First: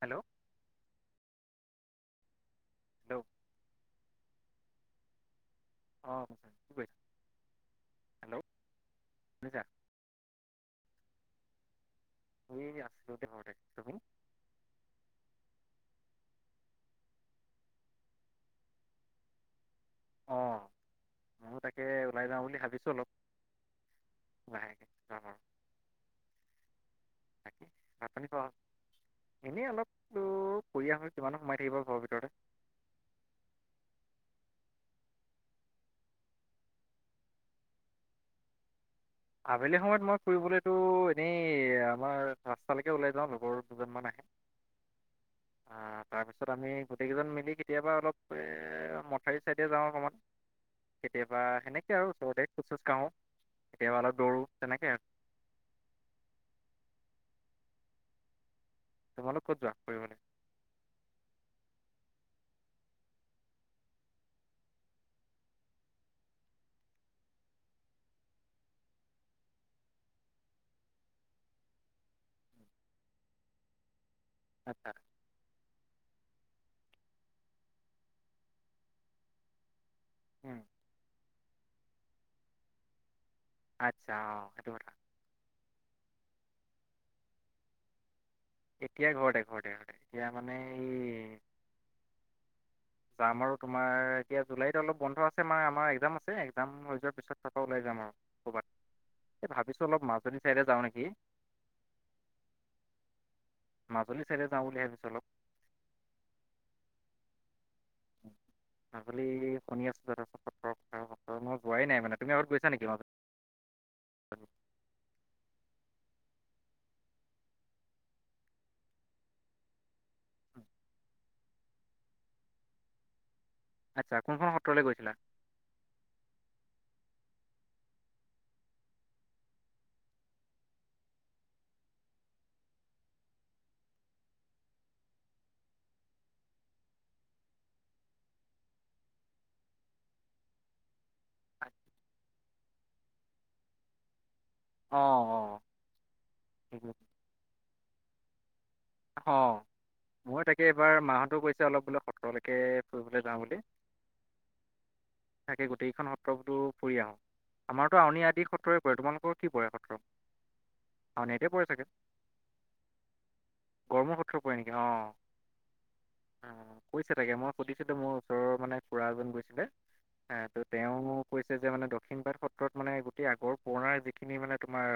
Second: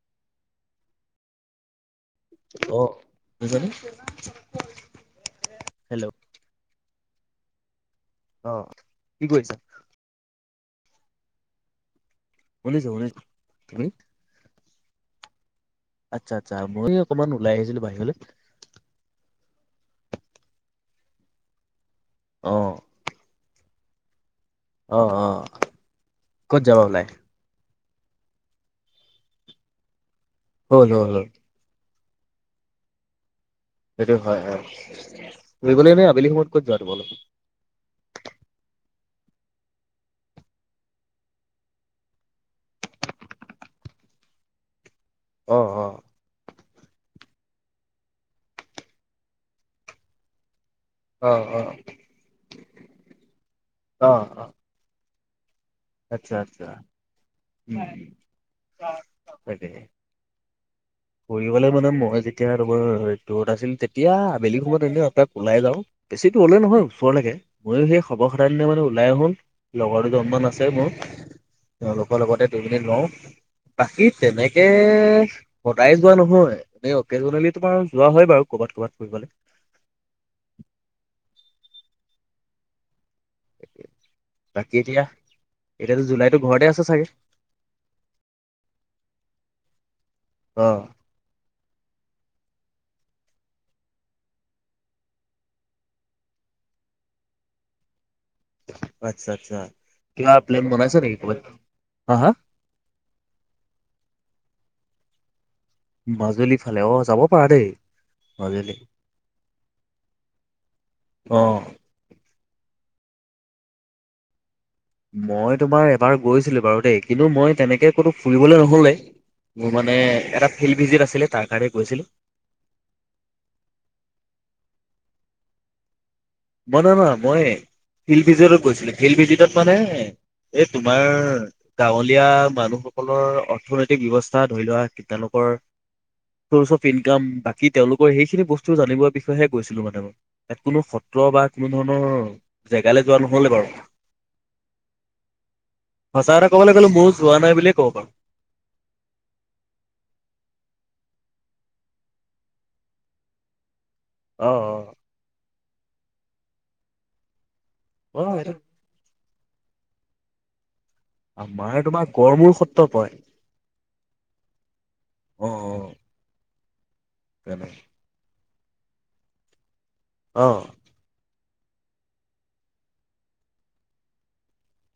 Hello অ'হ hello [unintelligible] অঁহ অ' কি কৰিছা? শুনিছা এই শুনিছো আছিলো শুনিছোঁ দে ঘৰতে হু তুমি আচ্ছা, আচ্ছা, মই এই অকমান ওলাই আহিছিলোঁ, বাহিৰলে। অঁ, ময়ো তাকে ওলাই যাওঁ অ বুলি ভাবিছোঁ, অলপ। অ', যাম আৰু অ', ক'ত যাবা ওলাই? হয়, ভাত পানী খোৱা হ'ল? এনেই অলপ হ'ল ফুৰি হ'ল আহোঁ, হ'ল কিমান ন সোমাই থাকিবা ঘৰৰ ভিতৰতে। সেইটোৱে, হয়, হয়, ফুৰিবলৈ এনেই আবেলি সময়ত ক'ত যোৱা তোমালোক? আবেলি সময়ত মই ফুৰিবলেতো এনেই আমাৰ ৰাস্তালৈকে ওলাই যাওঁ, লগৰ দুজনমান আহে। অ অ আহ, তাৰপিছত আমি গোটেইকেইজন মিলি কেতিয়াবা অলপ এঁ মথাউৰি ছাইডে যাওঁ অকনমান। অ কেতিয়াবা অ সেনেকে আৰু ওচৰতে খোজ চোজ কাঢ়ো, কেতিয়াবা অ অলপ অ দৌৰোঁ তেনেকে আও। আচ্ছা আচ্ছা উম তোমালোক ক'ত যোৱা তাকেহে ফুৰিবলৈ [unintelligible] ফুৰিবলৈ মানে মই যেতিয়া তোমাৰ দূৰত আছিল তেতিয়া আবেলি সময়ত এনেই এপাক ওলাই যাওঁ। বেছি দূৰে নহয় ওচৰলেকে ময়ো সেই খবৰ সাধাৰণ দিনা মানে আহো লগৰটো দুজনমান আছে আছে মোৰ তেওঁলোকৰ লগতে দুই মিনিট লওঁ। বাকী তেনেকে আচ্ছা সদায় যোৱা নহয়, এনেই অকেজনেলি তোমাৰ যোৱা হয় বাৰু ক'বাত ক'ৰবাত ফুৰিবলে উম উ উ আচ্ছা অ' সেইটো বাকী কথা। এতিয়া, এতিয়াতো জুলাইতো ঘৰতে আছে চাগে? এতিয়া ঘৰতে ঘৰতে মানে এয়া মানে অ এই যাম আৰু তোমাৰ এতিয়া জুলাইত অলপ বন্ধ আছে, মানে একজাম আছে একজাম হৈ যোৱাৰ পিছত থকা যাম আৰু। আচ্ছা ক'বাত। এই আচ্ছা ভাবিছোঁ অলপ কিবা মাজুলী প্লেন চাইডে যাওঁ বনাইছা নেকি? ক'বাত হা হা মাজুল চাইদে যাওঁ বুলি ভাবিছো অলপ। মাজুলীৰ ফালে অ' যাব পাৰা দেই। মাজুলী আবেলি শুনি আছো, দাদা সত্ৰৰ অ সত্ৰ মই যোৱাই নাই মানে তুমি আগত গৈছা নেকি মাজুল মই তোমাৰ এবাৰ গৈছিলো বাৰু দেই, কিন্তু মই তেনেকে ক'তো ফুৰিবলে নহ'লেই মোৰ মানে এটা ফিল্ড ভিজিট আছিলে তাৰ কাৰণে গৈছিলো। আচ্ছা কোনখন সত্ৰলে গৈছিলা? মই নহয় নহ মই ফিল ভিজিত গৈছিলো, ফিল ভিজিতত মানে এই তোমাৰ গাঁৱলীয়া মানুহসকলৰ অৰ্থনৈতিক ব্যৱস্থা ধৰি লোৱা তেওঁলোকৰ চ'ৰ্চ অফ ইনকাম, বাকী তেওঁলোকৰ সেইখিনি বস্তু জানিবৰ বিষয়েহে গৈছিলোঁ মানে মই ইয়াত কোনো সত্ৰ বা কোনো ধৰণৰ জেগালে যোৱা নহ'লে বাৰু অ' অ' সঁচা এটা ক'বলে গ'লো ময়ো যোৱা নাই বুলিয়ে ক'ব পাৰো। অ' মই তাকে এবাৰ মাহঁতো কৈছে অলপ বোলে সত্ৰলেকে ফুৰিবলৈ যাওঁ বুলি। অঁ অঁ। তাকে গোটেইখন সত্ৰ বোলো ফুৰি আহো আমাৰতো অ অ আউনী অতি সেইটো সত্ৰৰে পৰে। তোমালোকৰ কি পৰে সত্ৰ? আউনীআটীয়ে পৰে আমাৰ চাগে তোমাৰ গড়মূৰ সত্ৰ পৰে। গড়মূৰ সত্ৰ পৰে নেকি অঁ। অ। অ অ কৈছে তাকে মই তেনে সুধিছিলো মোৰ ওচৰৰ মানে খুড়া এজন গৈছিলে। এ অ ত তেওঁ কৈছে যে মানে দক্ষিণ পাৰত সত্ৰত মানে গোটেই আগৰ পুৰণাৰ যিখিনি মানে তোমাৰ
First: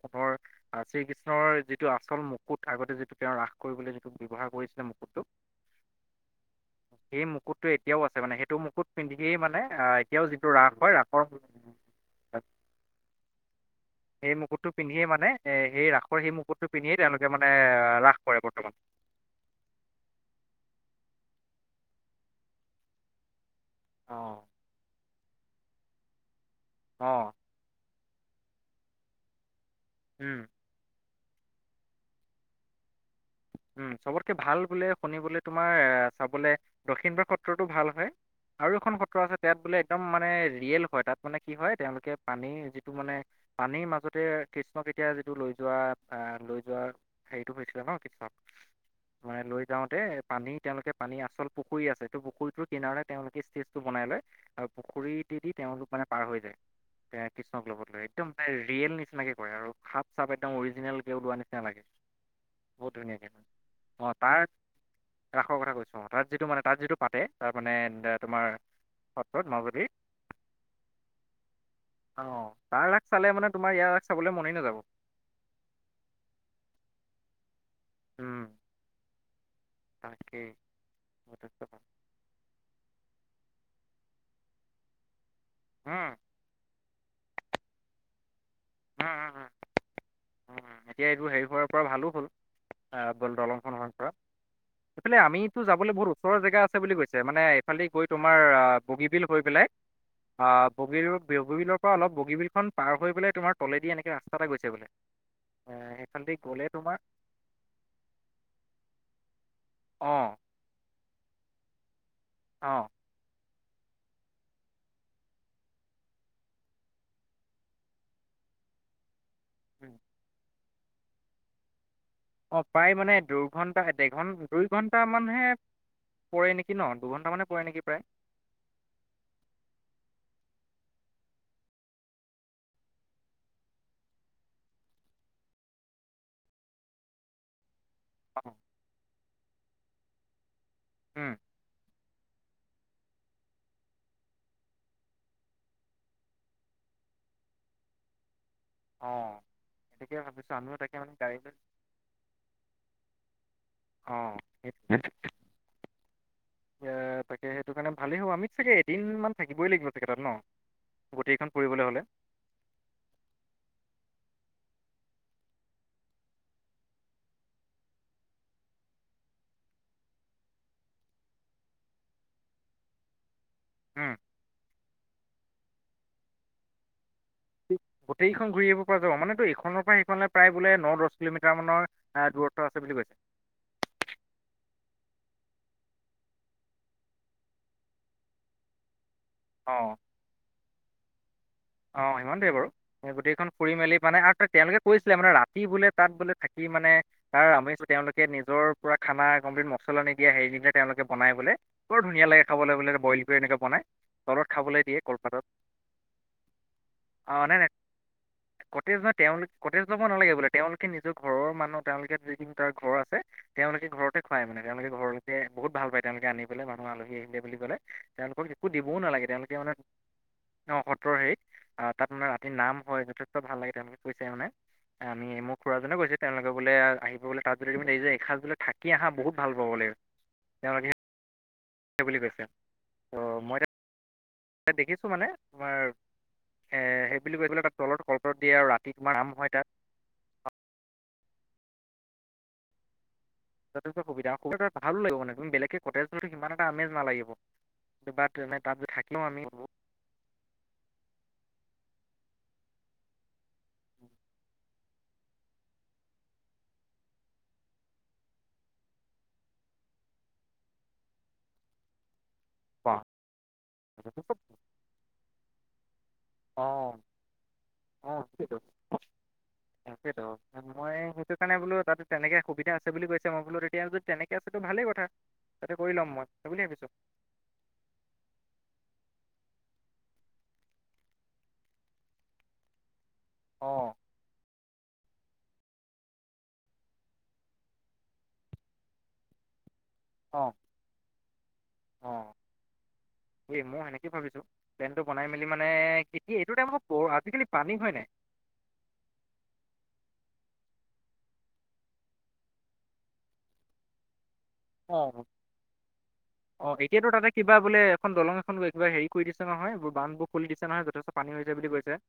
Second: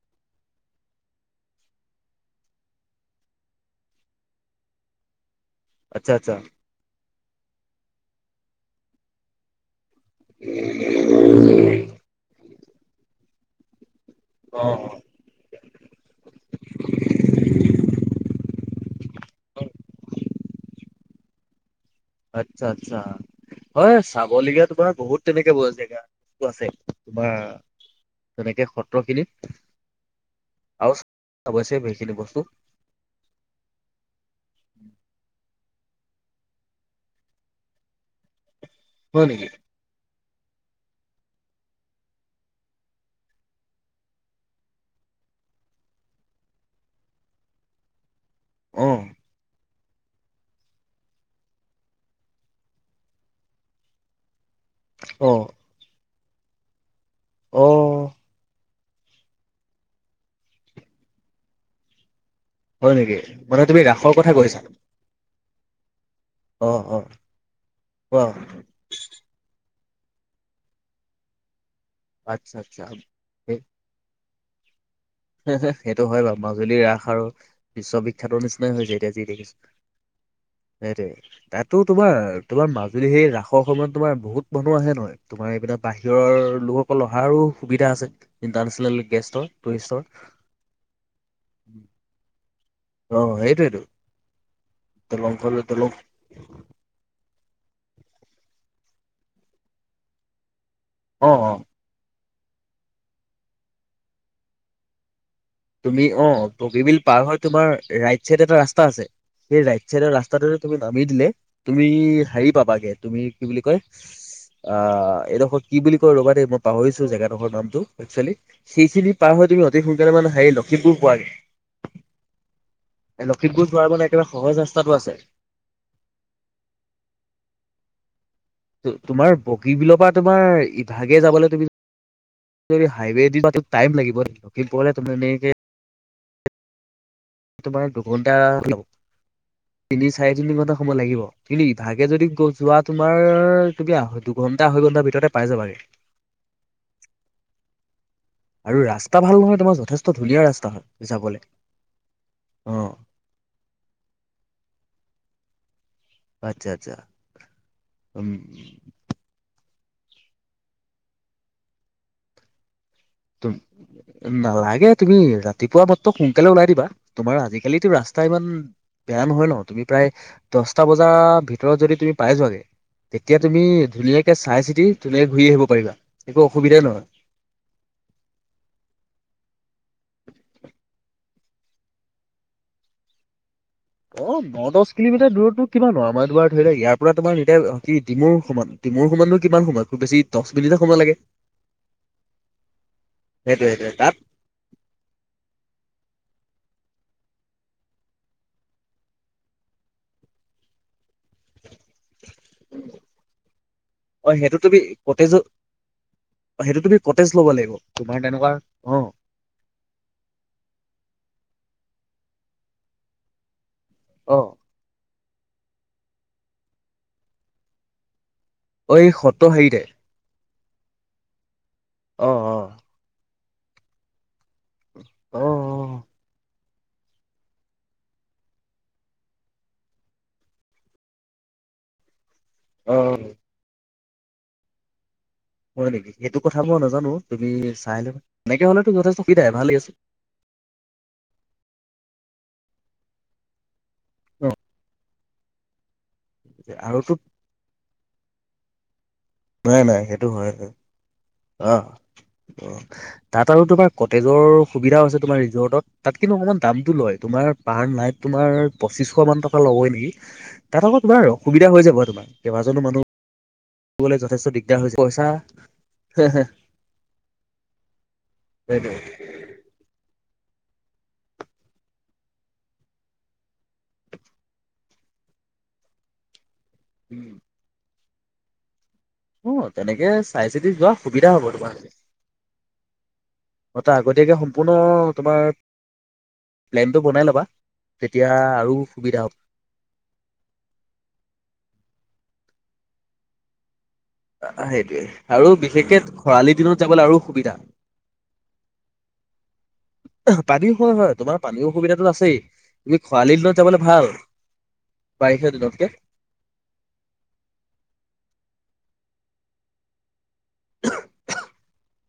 সোণৰ আ শ্ৰীকৃষ্ণৰ যিটো আচল মুকুত আগতে যিটো তেওঁ ৰাস কৰিবলৈ যিটো ব্যৱহাৰ কৰিছিলে মুকুটোক। আচ্ছা আচ্ছা। সেই মুকুটো এতিয়াও আছে মানে সেইটো মুকুত পিন্ধিয়েই মানে এতিয়াও যিটো ৰাস হয় ৰাসৰ সেই অ অ মুকুটটো পিন্ধিয়ে মানে এই ৰাসৰ মুকুটটো পিন্ধিয়েই তেওঁলোকে মানে ৰাস বৰ্তমান। হয়। আচ্ছা আচ্ছা। হয় অঁ চাবলগীয়া তোমাৰ বহুত তেনেকে ব জেগা বস্তু আছে। অঁ তোমাৰ তেনেকে সত্ৰ খিনিত উম আৰু চাব আছে সেইখিনি বস্তু উম চবতকে ভাল বোলে শুনিবলৈ তোমাৰ চাবলে দক্ষিণবাগ সত্ৰতো ভাল হয় আৰু এখন সত্ৰ হয় আছে নেকি তাত বোলে একদম মানে ৰিয়েল হয় তাত মানে কি হয় তেওঁলোকে পানীৰ যিটো মানে পানীৰ মাজতে কৃষ্ণক এতিয়া যিটো লৈ যোৱা আহ লৈ যোৱা সেইটো হৈছিলে ন কৃষ্ণক অ। মানে লৈ যাওঁতে পানী তেওঁলোকে পানী আচল পুখুৰী আছে ত' পুখুৰীটোৰ কিনাৰতে তেওঁলোকে ষ্টেজটো বনাই লয় আৰু অ পুখুৰীতেদি তেওঁলোক মানে পাৰ হৈ যায় এ অ কৃষ্ণক লগত লৈ একদম এ ৰিয়েল নিচিনাকে কৰে আৰু সাপ চাপ একদম অৰিজিনেলকে ওলোৱা নিচিনা লাগে। বহুত হয় নেকি ধুনীয়াকে মানে তুমি অঁ ৰাসৰ কথা তাৰ কৈছা? ৰাসৰ কথা কৈছো তাত যিটো মানে অ তাত যিটো অ পাতে তাৰ মানে অ তোমাৰ সত্ৰত মাজুলী অঁ আচ্ছা আচ্ছা তাৰ ৰাস চালে মানে সেই তোমাৰ ইয়াৰ ৰাস চাবলে মনেই নাযাব। সেইটো হয় বাৰু মাজুলীৰ ৰাস আৰু বিশ্ববিখ্যাতৰ উম নিচিনাই হৈছে এতিয়া যি দেখিছো। তাকেই সেইতোৱে যথেষ্ট ভাল তাতোটো তোমাৰ, তোমাৰ মাজুলী সেই ৰাসৰ সময়ত তোমাৰ বহুত মানুহ আহে নহয় তোমাৰ এইবিলাক উম বাহিৰৰ লোক সকল অহাৰো সুবিধা আছে ইণ্টাৰনেচনেল উম উম গেষ্টৰ উম টুৰিষ্টৰ উম এতিয়া এইটো হেৰি হোৱাৰ পৰা ভালো হ'ল। আহ অ বল দলংখন সেইটোৱেতো হোৱাৰ পৰা সেইফালে দলং খনলৈ আমিতো দলং যাবলৈ বৰ ওচৰৰ জেগা আছে বুলি কৈছে মানে এইফালে দি গৈ তোমাৰ বগীবিল হৈ পেলাই অ বগী অ অ বগীবিলৰ পৰা অলপ বগীবিলখন পাৰ হৈ পেলাই তোমাৰ তলেদি এনেকে ৰাস্তা এটা গৈছে বোলে এ, তুমি অ সেইফালেদি গ'লে তোমাৰ বগীবিল পাৰ হৈ তোমাৰ ৰাইট চাইড এটা ৰাস্তা আছে সেই ৰাইট চাইডৰ অঁ ৰাস্তাটো তুমি নামি দিলে তুমি হেৰি পাবাগে অঁ তুমি কি বুলি কয় আহ এইডোখৰ কি বুলি কয় ৰ'বা দেই মই পাহৰিছো জেগাডোখৰ নামটো একচুৱেলি সেইখিনি পাৰ হৈ তুমি অতি সোনকালে মানে হেৰি লখিমপুৰ পোৱাগে। অঁ প্ৰায় মানে লখিমপুৰ দুৰ্ঘণ্টা যোৱাৰ মানে একেবাৰে ডেৰঘ সহজ ৰাস্তাটো আছে দুইঘণ্টামানহে পৰে নেকি ন দুঘণ্টামানে পৰে নেকি প্ৰায় তোমাৰ বগী বিলৰ পৰা তোমাৰ ইভাগে যাবলৈ তুমি যদি হাইৱে দি যদি টাইম লাগিব লক্ষীমপুৰলে তুমি এনেকে তোমাৰ দুঘণ্টা লব তিনি চাৰি তিনি ঘণ্টা সময় লাগিব অঁ কিন্তু ইভাগে যদি যোৱা তোমাৰ তুমি দুঘণ্টা আঢ়ৈ ঘণ্টাাৰ ভিতৰতে পাই যাবাগে আৰু ৰাস্তা অঁ ভাল নহয় তোমাৰ যথেষ্ট গতিকে ধুনীয়া ভাবিছোঁ ৰাস্তা আমিও তাকে হয় মানে গাড়ী যাবলৈ লৈ অ অ সেইটোৱে আচ্ছা আচ্ছা তাকে সেইটো কাৰণে ভালেই হ'ব উম আমি চাগে তিনদিন মান থাকিবই লাগিব চাগে তাত ন গোটেইখন ফুৰিবলৈ হ'লে তুম নালাগে তুমি ৰাতিপুৱা মাত্ৰ সোনকালে ওলাই দিবা তোমাৰ আজিকালোটো ৰাস্তা ইমান বেয়া নহয় ন তুমি প্ৰায় দহটা বজাৰ ভিতৰত যদি তুমি পাই যোৱাগে তেতিয়া তুমি উম ধুনীয়াকে চাই চিতি ধুনীয়াকে ঘূৰি আহিব পাৰিবা একো অসুবিধাই নহয় গোটেইখন ঘূৰি আহিব পৰা যাব মানেতো এইখনৰ পৰা সেইখনলৈ প্ৰায় বোলে ন দহ কিলোমিটাৰমানৰ অহ দূৰত্ত্ব আছে বুলি কৈছে অ ন দহ কিলোমিটাৰ দূৰত্বতো কিমান নো আমাৰ ইয়াৰ পৰা ধৰি লোৱা ইয়াৰ পৰা তোমাৰ এতিয়া কি ডিমৌৰ সমান ডিমৌৰ সমানটো কিমান অঁ সময় খুব বেছি দহ মিনিটে সময় লাগে অঁ সিমানটোৱে বাৰু গোটেইখন সেইটোৱে ফুৰি সেইটোৱে মেলি তাত মানে আৰু তেওঁলোকে কৈছিলে মানে ৰাতি বোলে তাত বোলে থাকি মানে তাৰ আমিষ তেওঁলোকে নিজৰ পুৰা খানা কমপ্লিট মছলা নিদিয়া হেৰি নিদিয়ে তেওঁলোকে বনাই বোলে বৰ ধুনীয়া লাগে খাবলৈ বোলে বইল কৰি এনেকৈ বনাই অ তলত সেইটো তুমি খাবলৈ দিয়ে কটেজত কলপাতত সেইটো তুমি কতেজ অঁ ল'ব নাই নাই লাগিব তোমাৰ তেনেকুৱা কটেজ অ নহয় তেওঁলোকে কটেজ ল'ব নালাগে বোলে তেওঁলোকে নিজৰ ঘৰৰ মানুহ তেওঁলোকে যিখিন তাৰ ঘৰ আছে তেওঁলোকে ঘৰত অ খোৱাই মানে তেওঁলোকে ঘৰলৈকে বহুত ভাল পায় তেওঁলোকে আনি পেলে মানুহ আলহী আহিলে বুলি ক'লে তেওঁলোকক একো অ দিবও এই নালাগে সত্ৰ তেওঁলোকে মানে হেৰিতে অঁ সত্ৰৰ হেৰিত অ তাত মানে ৰাতি নাম হয় যথেষ্ট ভাল লাগে তেওঁলোকে কৈছে মানে আমি অ মোৰ খুড়াজনে গৈছে তেওঁলোকে বোলে আহিব বোলে তাত যদি এসাঁজ থাকি আহা বহুত ভাল পাব বোলে তেওঁলোকে সেই বুলি কৈছে অ অ ত' মই দেখিছোঁ মানে তোমাৰ হয় নেকি সেইটো কথা এ মই নাজানো সেইবোলি তুমি কৈ পেলাই ত চাই তলত লবা কলপত দিয়ে এনেকে আৰু হলেতো ৰাতি যথেষ্ট তোমাৰ আৰাম সুবিধাই হয় তাত ভালেই আছে যথেষ্ট সুবিধা ন অুবিধা ভাল লাগিব মানে বেলেগে কটেজ লৈও সিমান এটা আমেজ আৰুতো নালাগিব সি বাৰ তাত গৈ থাকিলেও আমি বহুত নাই নাই সেইটো হয় অ তাত আৰু তোমাৰ কটেজৰ সুবিধাও আছে তোমাৰ ৰিজৰ্টত তাত কিন্তু অকমান দামটো লয় তোমাৰ পাৰ নাইট তোমাৰ পঁচিশ মান টকা ল'ব নেকি তাত আকৌ তোমাৰ অসুবিধা হৈ যাব তোমাৰ কেইবাজনো মানুহ পাওঁ থাকিবলৈ যথেষ্ট দিগদাৰ হৈ যায় পইচা অঁ অঁ সেইটো তাকেতো মই সেইটো কাৰণে বোলো তাত তেনেকে সুবিধা আছে বুলি কৈছে মই বোলো তেতিয়া যদি তেনেকে আছে টো ভালে কথা তাতে কৰি ল'ম মই সেই বোলি ভাবিছোঁ ওম অ তেনেকে চাই চিতি যোৱা সুবিধা হ'ব তোমাৰে এটা অঁ আগতীয়া কে হোম সম্পূৰ্ণ তোমাৰ প্লেনটো বনাই ল'বা তেতিয়া আৰু সুবিধা হ'ব অ এই মই সেনেকে ভাবিছো প্লেনটো সেইটোৱে বনাই মেলি আৰু মানে বিশেষকে কেতিয়া খৰালি এইটো দিনত টাইমত যাবলৈ আৰু আজিকালি সুবিধা পানী হয় নাই [inaudible] পানী হয়, হয়, তোমাৰ পানী অসুবিধাতোটো আছেই তুমি খৰালিৰ দিনত যাবলৈ ভাল। অ'। বাৰিষা দিনতকে অ', এতিয়াতো তাতে কিবা বোলে এখন দলং এখন কিবা হেৰি কৰি দিছে নহয় এইোৰ বান বু খুলি দিছে নহয়, যথেষ্ট পানী হৈছে বুলি কৈছে।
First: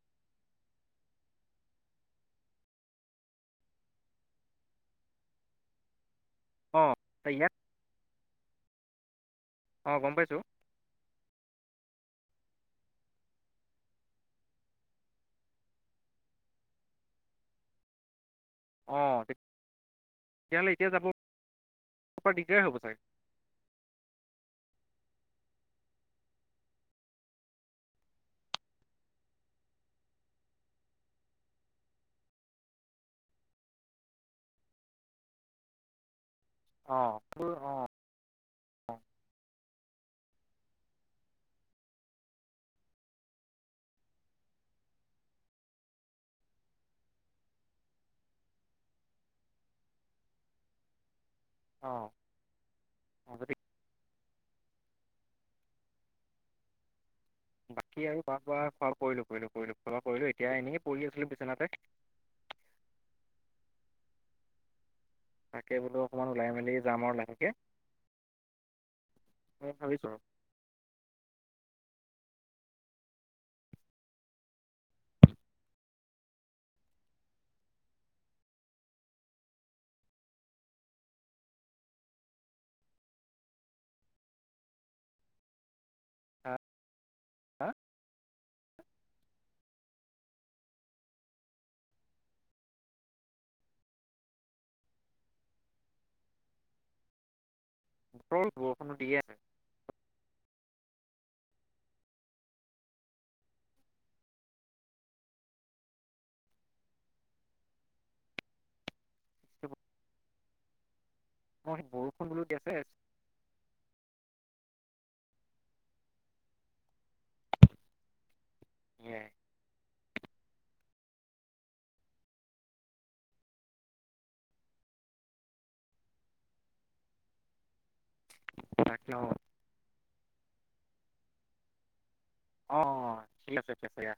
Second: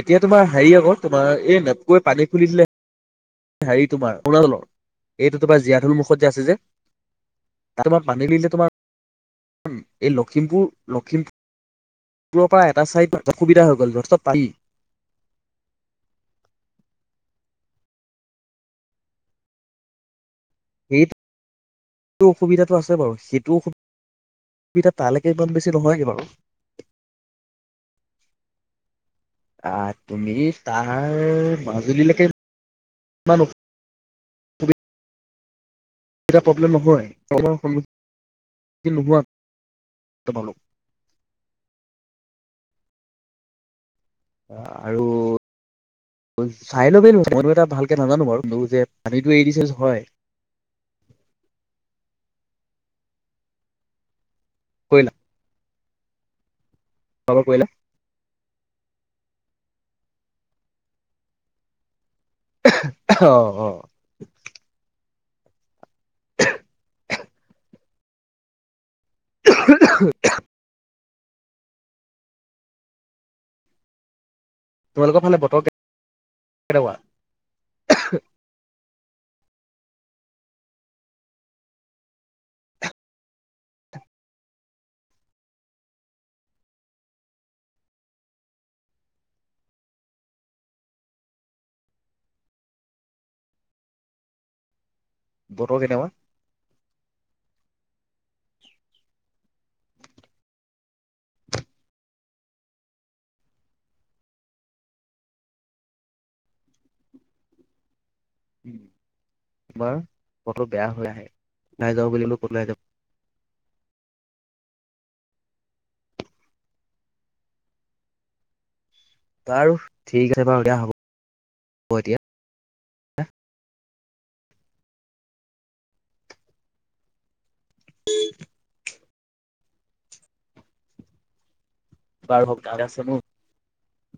এতিয়া তোমাৰ হেৰি আকৌ তোমাৰ এই নেপকুৱে পানী খুলি দিলে। হেৰি তোমাৰ অৰুণাচলৰ, এইটো তোমাৰ জীয়াঢুল মুখত যে আছে যে। অ'। [unintelligible] তাত তোমাৰ পানী [unintelligible] দিলে তোমাৰ অঁ গম এই পাইছোঁ লখিমপুৰ লখিমপুৰ পূুৰৰ পৰা এটা ছাইডত অসুবিধা হৈ গ'ল যথেষ্ট পানী। অ', তে সেইটোটো পৰা দিগদাৰ অসুবিধাটো হ'ব আছে চাগে বাৰু সেইটো অসুবিধ ধা তালৈকে ইমান বেছি নহয় গে বাৰু। আহ, তুমি তাৰ মাজুলীলৈকে [unintelligible] [unintelligible] প্ৰব্লেম নহয়, অঁ অঁ [unintelligible] অঁ সন্মুখীন নোহোৱা তোমালোক। অ', আৰু চাই ল'বেই মইটো এটা ভালকে নাজানো বাৰু যে পানীটো এৰি দিছে যে হয়। অ', [unintelligible] কৰিলা? খোৱা-বোৱা কৰিলা? বাকী আৰু খোৱা-বোৱা কৰিলো কৰিলো কৰিলো খোৱা-বোৱা কৰিলো এতিয়া এনে পৰি আছিলো বিছনাতে। অ', অ'। তাকে বোলো অকনমান ওলাই মেলি যাম আৰু লাহেকৈ, ভাবিছোঁ আৰু। তোমালোকৰ ফালে বতৰ কেনেকোৱা? হা? বতৰ কেনেকুৱা? বতৰ বৰষুণতো দিয়ে আছে। উ, বাৰু বতৰ বেয়া হৈ আহে মই ওলাই যাওঁ বৰষুণ বুলিলো বোলো দি আছে [unintelligible] [unintelligible] বাৰু ঠিক আছে বাৰু দিয়া হ'ব, হ'ব এতিয়া। তাকে অ'। বাৰু কাম এটা আছে মোৰ। অ', [unintelligible]